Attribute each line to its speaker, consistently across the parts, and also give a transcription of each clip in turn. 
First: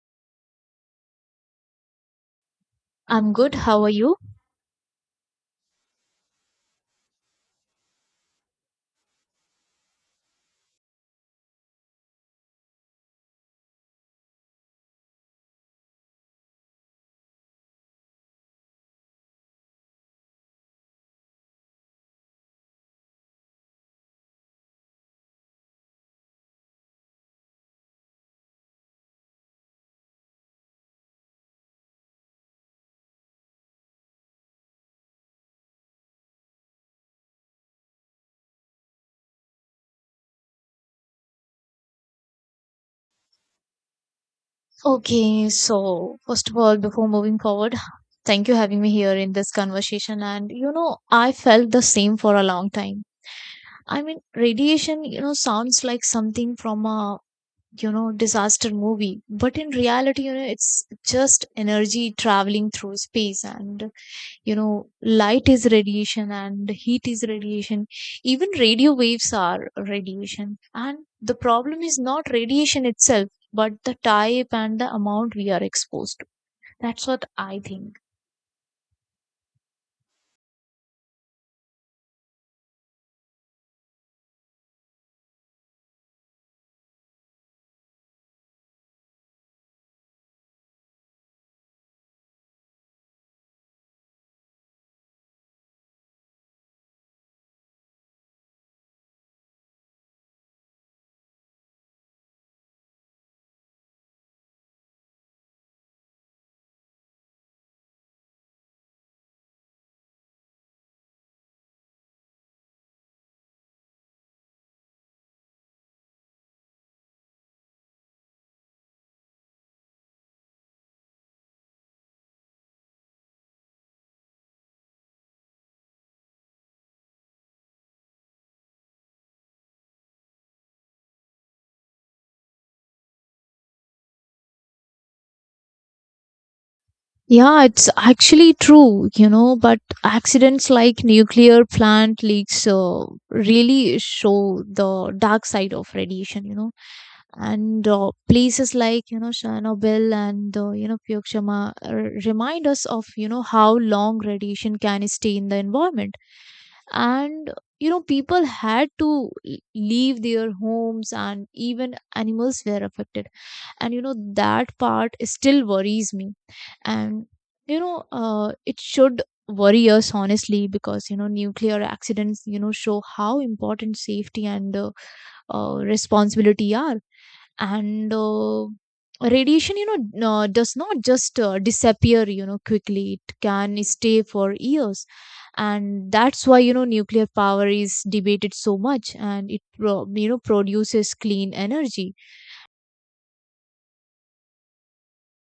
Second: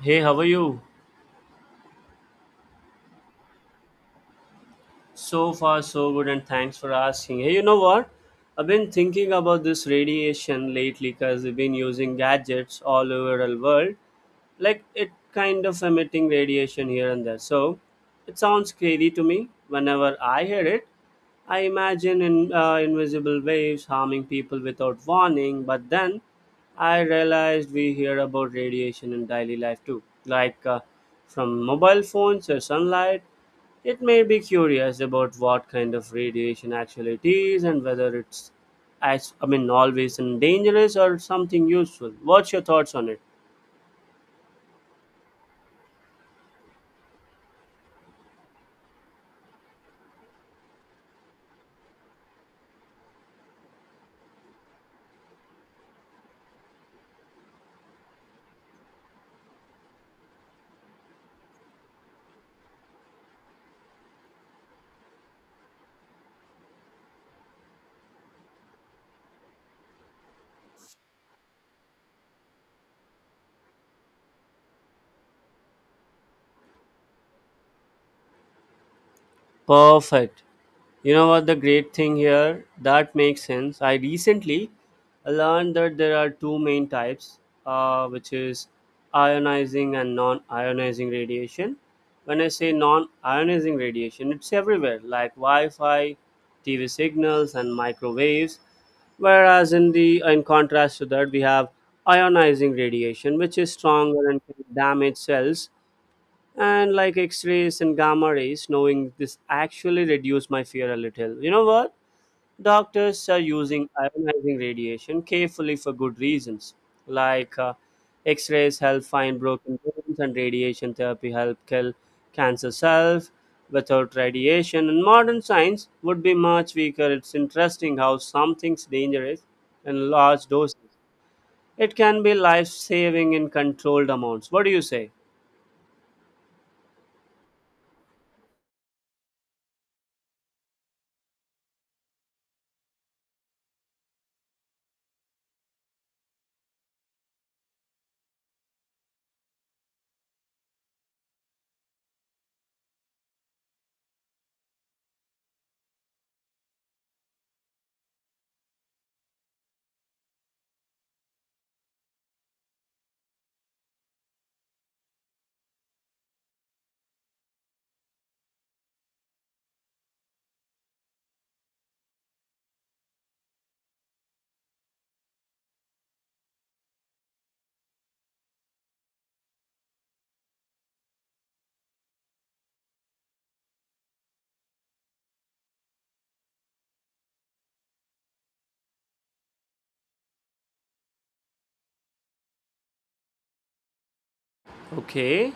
Speaker 1: Hey, how are you?
Speaker 2: I'm good. How are you?
Speaker 1: So far, so good, and thanks for asking. Hey, you know what? I've been thinking about this radiation lately because we've been using gadgets all over the world. Like, it kind of emitting radiation here and there. So, it sounds crazy to me. Whenever I hear it, I imagine in, invisible waves harming people without warning, but then I realized we hear about radiation in daily life too, like from mobile phones or sunlight. It made me curious about what kind of radiation actually it is and whether it's, always and dangerous or something useful. What's your thoughts on it?
Speaker 2: Okay, so first of all, before moving forward, thank you having me here in this conversation. And I felt the same for a long time. I mean, radiation, sounds like something from a disaster movie, but in reality, it's just energy traveling through space. And light is radiation, and heat is radiation, even radio waves are radiation. And the problem is not radiation itself, but the type and the amount we are exposed to. That's what I think.
Speaker 1: Perfect. You know what the great thing here? That makes sense. I recently learned that there are two main types, which is ionizing and non-ionizing radiation. When I say non-ionizing radiation, it's everywhere, like Wi-Fi, TV signals, and microwaves. Whereas in contrast to that, we have ionizing radiation, which is stronger and can damage cells and like x-rays and gamma rays. Knowing this actually reduced my fear a little. You know what, doctors are using ionizing radiation carefully for good reasons, like x-rays help find broken bones and radiation therapy help kill cancer cells. Without radiation and modern science would be much weaker. It's interesting how something's dangerous in large doses, it can be life saving in controlled amounts. What do you say?
Speaker 2: Yeah, it's actually true, but accidents like nuclear plant leaks really show the dark side of radiation. And places like, Chernobyl and, Fukushima remind us of, how long radiation can stay in the environment. And, people had to leave their homes, and even animals were affected. And that part still worries me. And it should worry us, honestly. Because nuclear accidents show how important safety and responsibility are. And radiation does not just disappear quickly. It can stay for years. And that's why nuclear power is debated so much, and it produces clean energy.
Speaker 1: Okay,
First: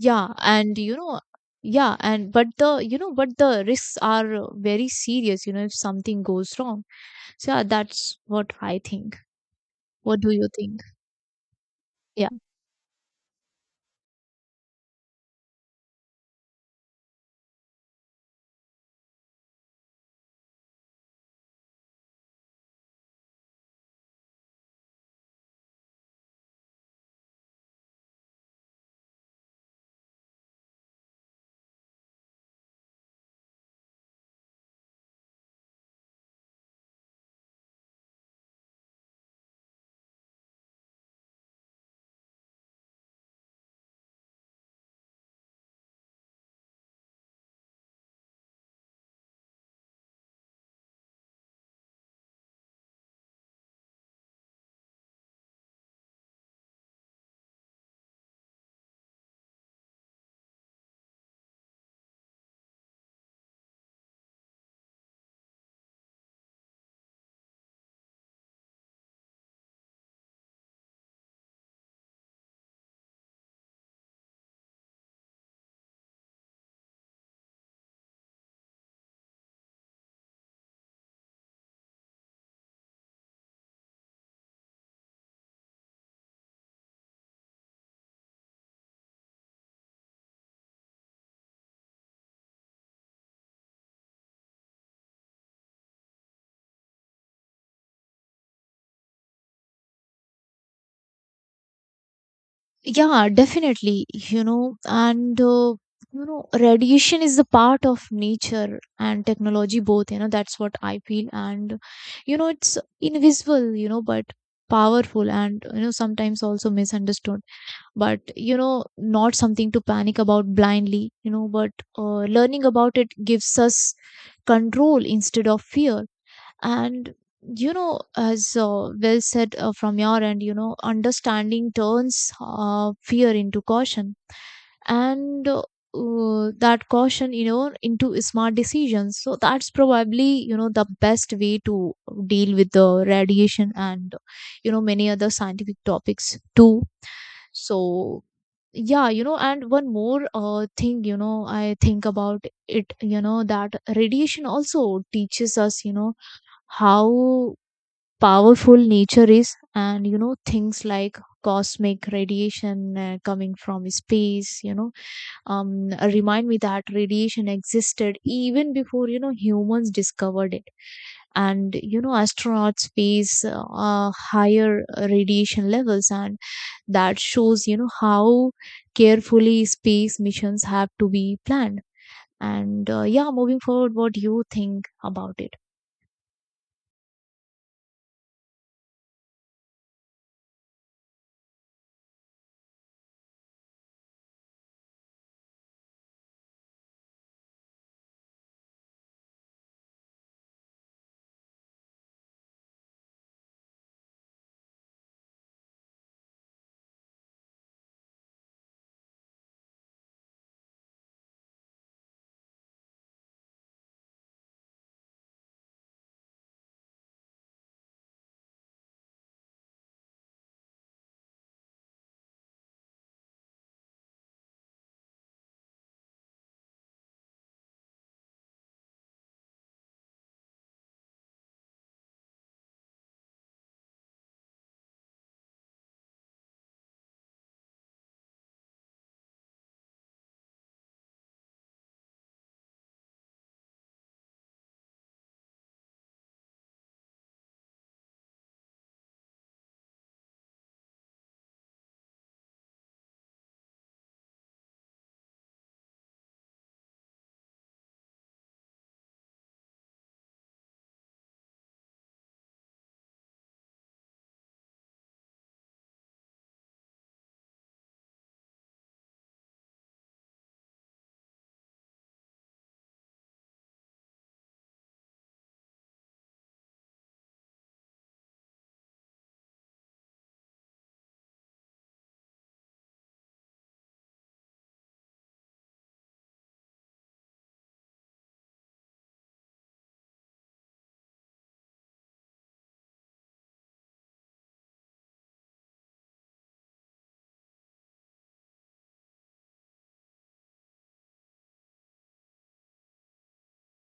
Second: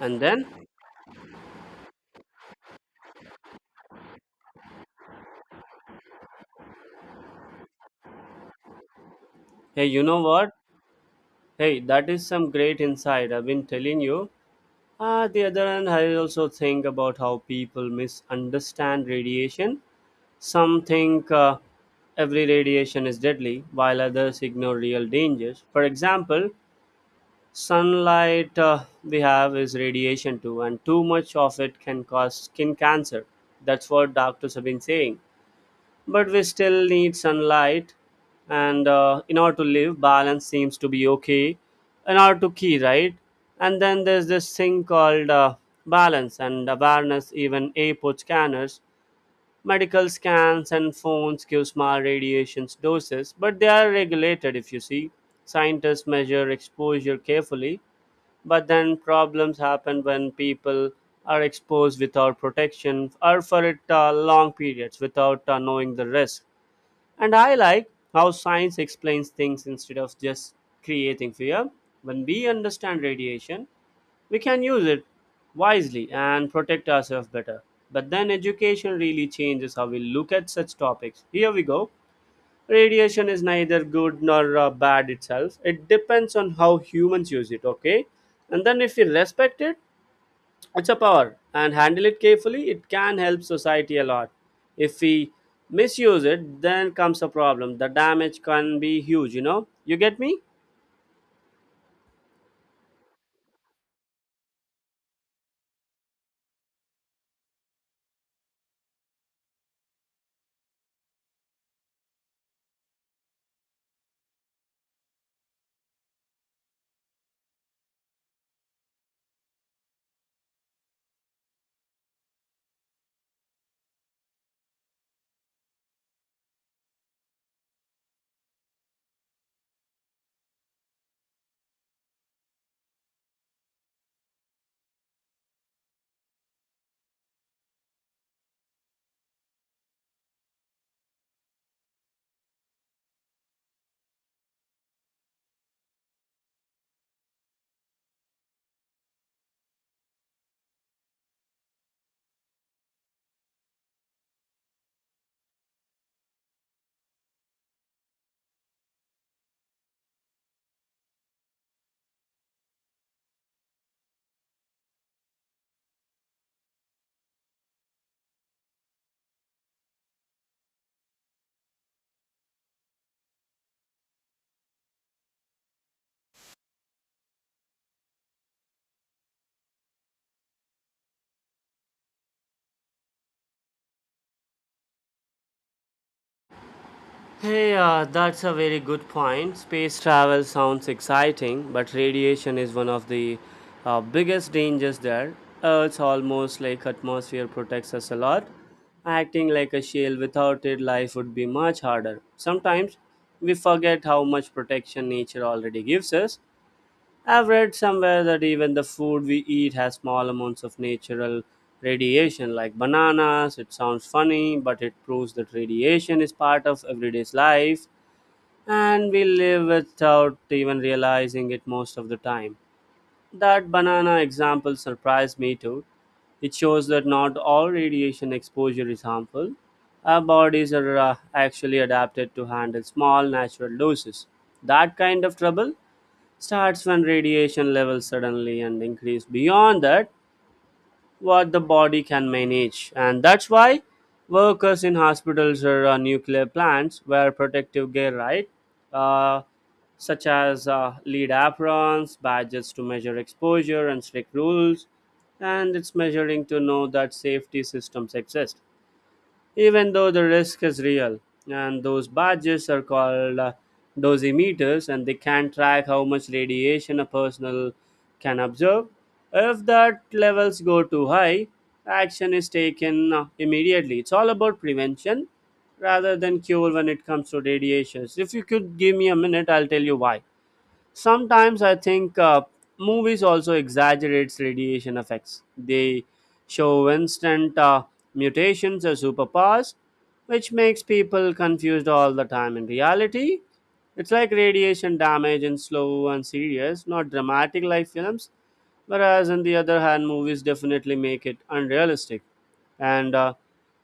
Speaker 1: and then
Speaker 2: and yeah, and but the but the risks are very serious, if something goes wrong. So yeah, that's what I think.
Speaker 1: hey, you know
Speaker 2: What do you
Speaker 1: what?
Speaker 2: think?
Speaker 1: Hey, that is
Speaker 2: Yeah,
Speaker 1: some great insight. I've been telling you. Ah, the other hand, I also think about how people misunderstand radiation. Some think every radiation is deadly, while others ignore real dangers. For example, sunlight we have is radiation too, and too much of it can cause skin cancer. That's what doctors have been saying, but we still need sunlight and in order to live balance seems to be okay, in order to key right. And then there's this thing called balance and awareness. Even airport scanners, medical scans and phones give small radiations doses, but they are regulated. If you see, scientists measure exposure carefully, but then problems happen when people are exposed without protection or for it long periods without knowing the risk. And I like how science explains things instead of just creating fear. When we understand radiation, we can use it wisely and protect ourselves better. But then education really changes how we look at such topics. Here we go. Radiation is neither good nor bad itself. It depends on how humans use it, okay? And then if we respect it, it's a power, and handle it carefully, it can help society a lot. If we misuse it, then comes a problem. The damage can be huge, you know? You get me?
Speaker 2: yeah, definitely, and radiation is the part of nature and technology both, that's what I feel. And it's invisible, but powerful. And sometimes also misunderstood, but not something to panic about blindly. But learning about it gives us control instead of fear. And as well said from your end, understanding turns fear into caution. And that caution, into smart decisions. So that's probably the best way to deal with the radiation, and many other scientific topics too. So yeah, and one more thing, I think about it, that radiation also teaches us, how powerful nature is. And things like cosmic radiation coming from space, remind me that radiation existed even before humans discovered it. And astronauts face higher radiation levels. And that shows how carefully space missions have to be planned. And yeah, moving forward, what do you think about it?
Speaker 1: Hey, that's a very good point. Space travel sounds exciting, but radiation is one of the biggest dangers there. Earth's almost like atmosphere protects us a lot. Acting like a shield without it, life would be much harder. Sometimes we forget how much protection nature already gives us. I've read somewhere that even the food we eat has small amounts of natural radiation, like bananas. It sounds funny, but it proves that radiation is part of everyday's life, and we live without even realizing it most of the time. That banana example surprised me too. It shows that not all radiation exposure is harmful. Our bodies are actually adapted to handle small natural doses. That kind of trouble starts when radiation levels suddenly and increase beyond that what the body can manage. And that's why workers in hospitals or nuclear plants wear protective gear, right? uh, Such as lead aprons, badges to measure exposure and strict rules. And it's measuring to know that safety systems exist even though the risk is real. And those badges are called dosimeters, and they can track how much radiation a person can observe. If that levels go too high, action is taken immediately. It's all about prevention rather than cure when it comes to radiations. If you could give me a minute, I'll tell you why. Sometimes I think movies also exaggerates radiation effects. They show instant mutations as superpowers, which makes people confused all the time. In reality, it's like radiation damage in slow and serious, not dramatic like films. Whereas on the other hand, movies definitely make it unrealistic. And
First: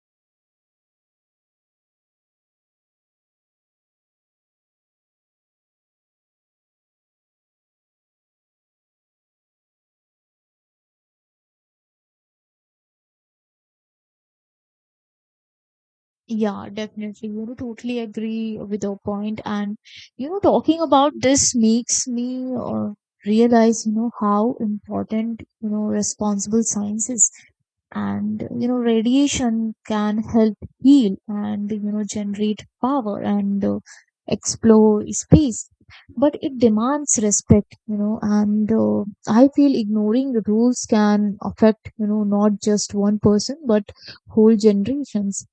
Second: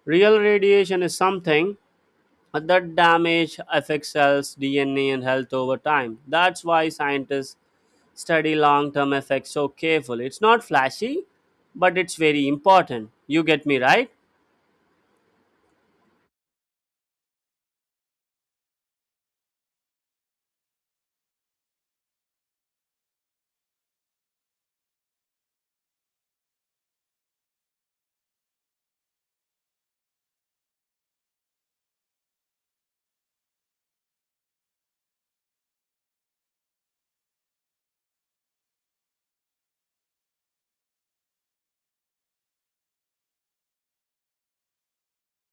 Speaker 1: real radiation is something that damage affects cells, DNA, and health over time. That's why scientists study long term effects so carefully. It's not flashy, but it's very important. You get me, right?
Speaker 2: Yeah, definitely. Totally agree with your point. And, talking about this makes me realize, how important, responsible science is. And, radiation can help heal and, generate power and explore space. But it demands respect, and I feel ignoring the rules can affect, not just one person, but whole generations.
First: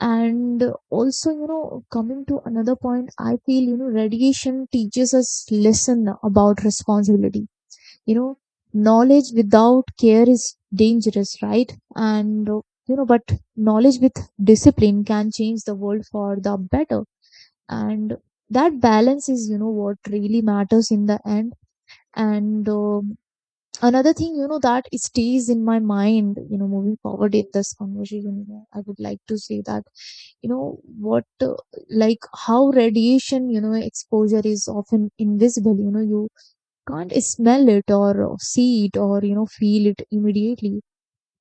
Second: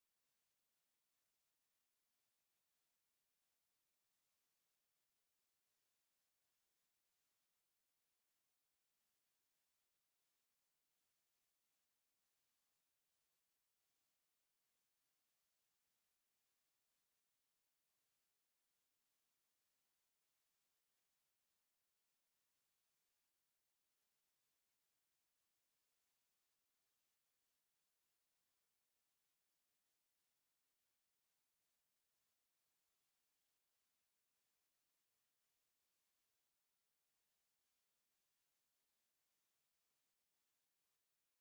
Speaker 2: And also, coming to another point, I feel, radiation teaches us lesson about responsibility. You know, knowledge without care is dangerous, right? And, but knowledge with discipline can change the world for the better. And that balance is, what really matters in the end. And, another thing that stays in my mind, moving forward in this conversation, I would like to say that you know what like how radiation exposure is often invisible. You can't smell it or see it or feel it immediately.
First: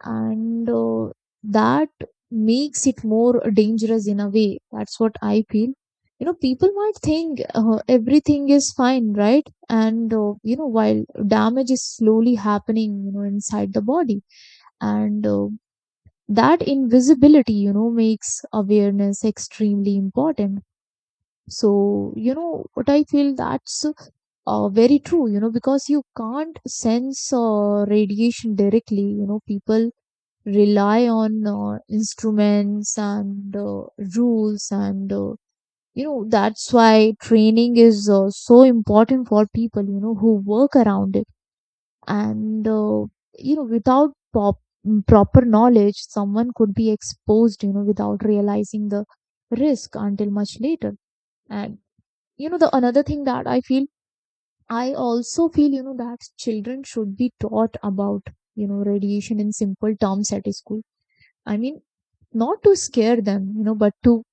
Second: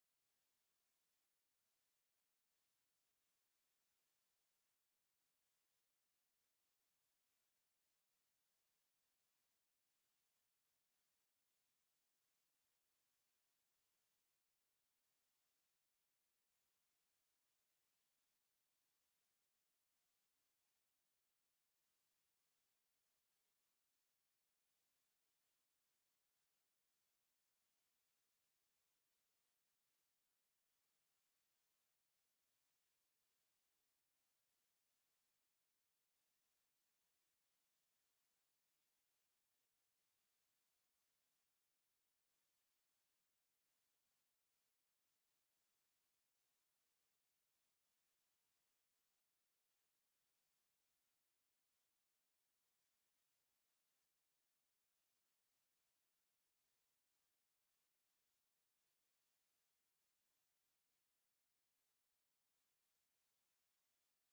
Speaker 2: And that makes it more dangerous in a way. That's what I feel. People might think everything is fine, right? And while damage is slowly happening inside the body. And that invisibility, makes awareness extremely important. So, what I feel, that's very true. Because you can't sense radiation directly, people rely on instruments and rules, and that's why training is so important for people who work around it. And without proper knowledge, someone could be exposed without realizing the risk until much later. And the another thing that I feel, I also feel that children should be taught about radiation in simple terms at school. I mean, not to scare them, but to,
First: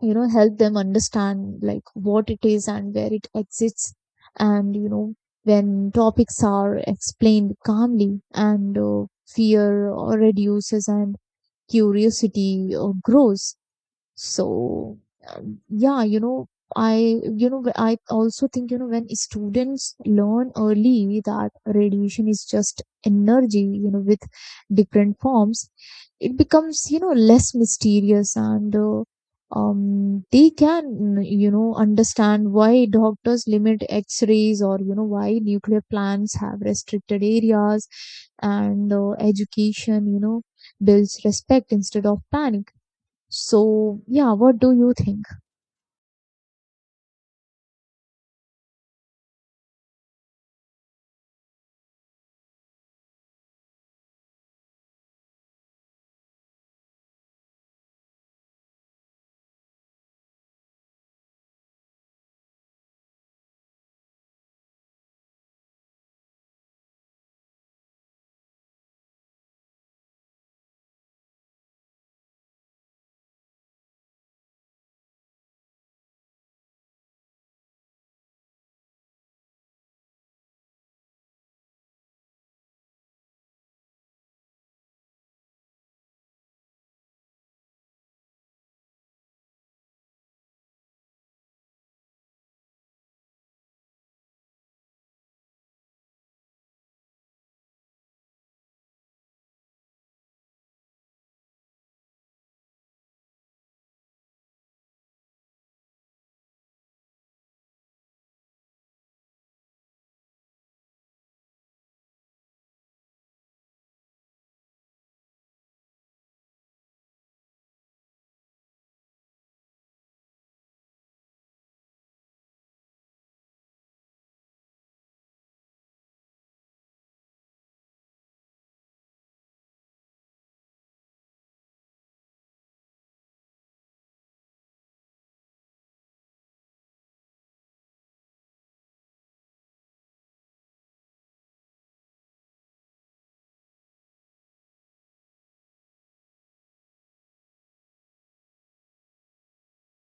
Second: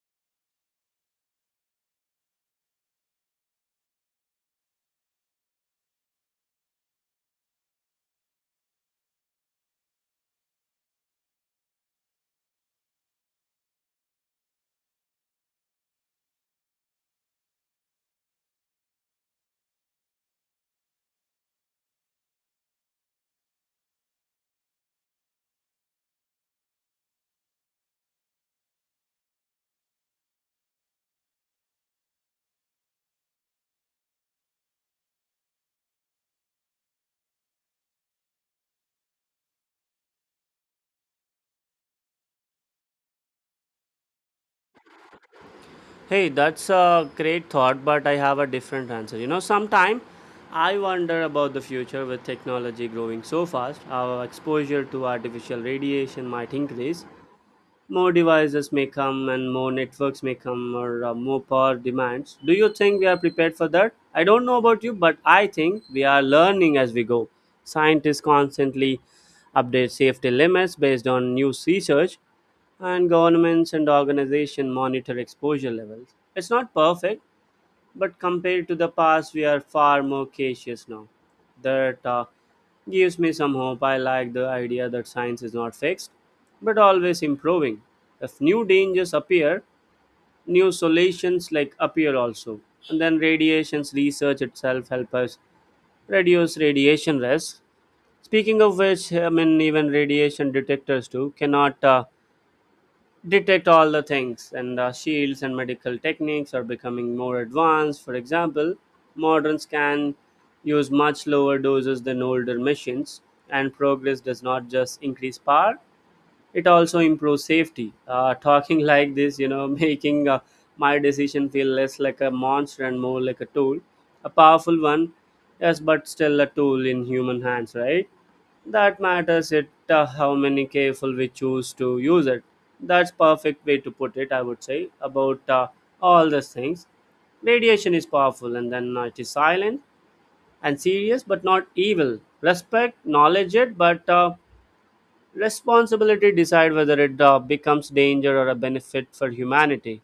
Speaker 2: help them understand like what it is and where it exists. And, when topics are explained calmly, and fear or reduces and curiosity grows. So, yeah, I also think, when students learn early that radiation is just energy, with different forms, it becomes, less mysterious and they can, understand why doctors limit X-rays or, why nuclear plants have restricted areas. And education, builds respect instead of panic. So, yeah, what do you think?
Speaker 1: Hey, that's a great thought, but I have a different answer. You know, sometime I wonder about the future with technology growing so fast. Our exposure to artificial radiation might increase, more devices may come and more networks may come or more power demands. Do you think we are prepared for that? I don't know about you, but I think we are learning as we go. Scientists constantly update safety limits based on new research, and governments and organizations monitor exposure levels. It's not perfect, but compared to the past we are far more cautious now. That gives me some hope. I like the idea that science is not fixed but always improving. If new dangers appear, new solutions like appear also. And then radiations research itself help us reduce radiation risk. Speaking of which, I mean even radiation detectors too cannot detect all the things. And shields and medical techniques are becoming more advanced. For example, modern scan use much lower doses than older machines. And progress does not just increase power, it also improves safety. Talking like this, you know, making my decision feel less like a monster and more like a tool. A powerful one, yes, but still a tool in human hands, right? That matters, it how many careful we choose to use it. That's perfect way to put it, I would say. About all these things, radiation is powerful and then it is silent and serious but not evil. Respect knowledge it, but responsibility decide whether it becomes danger or a benefit for humanity.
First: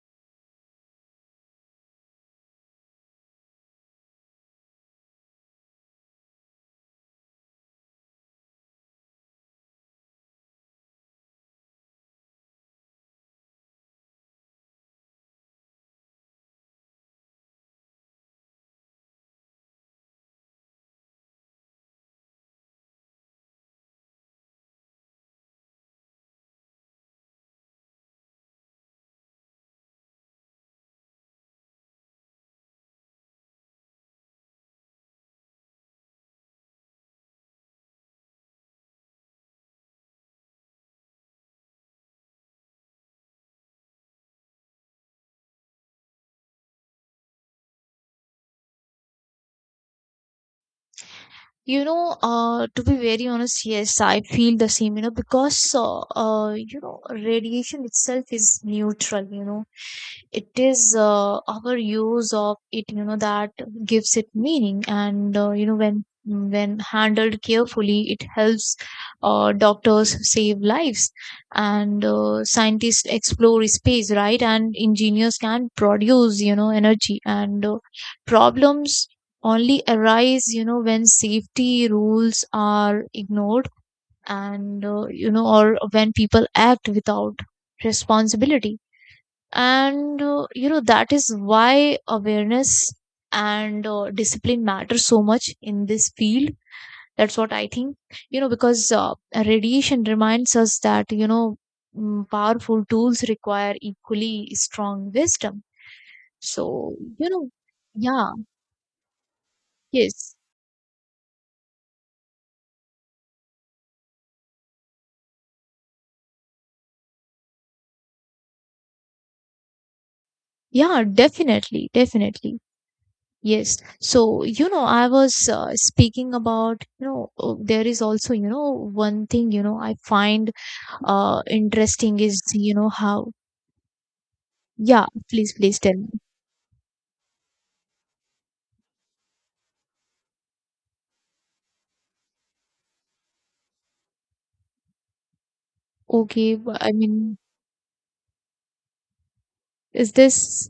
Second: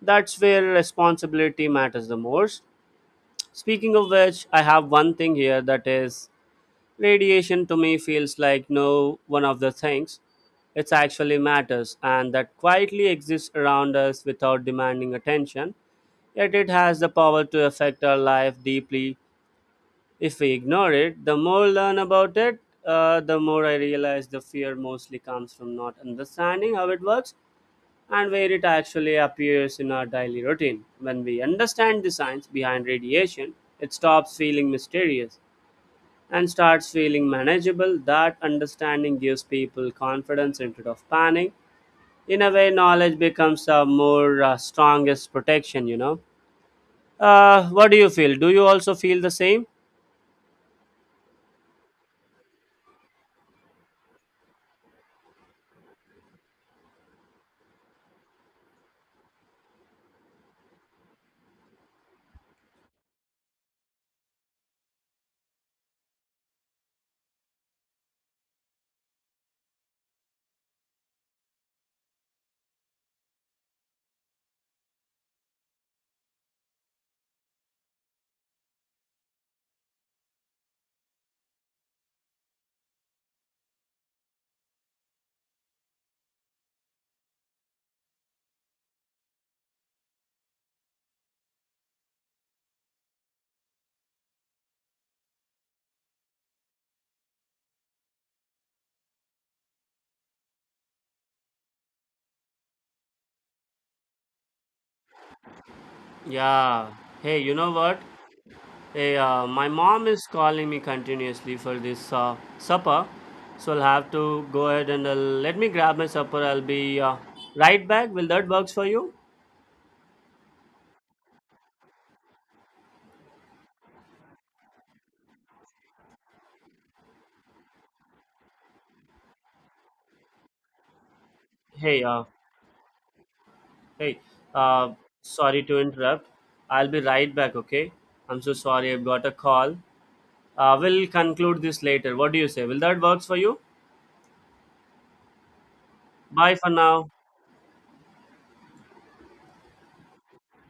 Speaker 1: That's where responsibility matters the most. Speaking of which, I have one thing here, that is radiation to me feels like no one of the things. It actually matters and that quietly exists around us without demanding attention, yet it has the power to affect our life deeply if we ignore it. The more I learn about it, the more I realize the fear mostly comes from not understanding how it works and where it actually appears in our daily routine. When we understand the science behind radiation, it stops feeling mysterious and starts feeling manageable. That understanding gives people confidence instead of panic. In a way, knowledge becomes a more strongest protection, you know. What do you feel? Do you also feel the same?
Speaker 2: To be very honest, yes, I feel the same, because, radiation itself is neutral. It is our use of it, that gives it meaning. And, when handled carefully, it helps doctors save lives and scientists explore space, right? And engineers can produce, energy and problems only arise when safety rules are ignored. And or when people act without responsibility. And that is why awareness and discipline matter so much in this field. That's what I think. Because radiation reminds us that, powerful tools require equally strong wisdom.
Speaker 1: Yeah.
Speaker 2: So, you
Speaker 1: Hey,
Speaker 2: know
Speaker 1: you know what?
Speaker 2: yeah.
Speaker 1: Hey, my mom is
Speaker 2: Yes.
Speaker 1: calling me continuously for this supper, so I'll have to go ahead and let me grab my supper. I'll be right back. Will that works for you?
Speaker 2: Yeah, definitely, definitely. Yes. So, I was speaking about, there is also, one thing, I find
Speaker 1: Hey,
Speaker 2: interesting
Speaker 1: uh,
Speaker 2: is, how,
Speaker 1: hey, uh,
Speaker 2: yeah, please,
Speaker 1: sorry to
Speaker 2: please tell me.
Speaker 1: interrupt. I'll be right back. Okay, I'm so sorry. I've got a call. We'll conclude this later. What do you say? Will that works for you?
Speaker 2: Okay,
Speaker 1: Bye for
Speaker 2: I
Speaker 1: now.
Speaker 2: mean, is this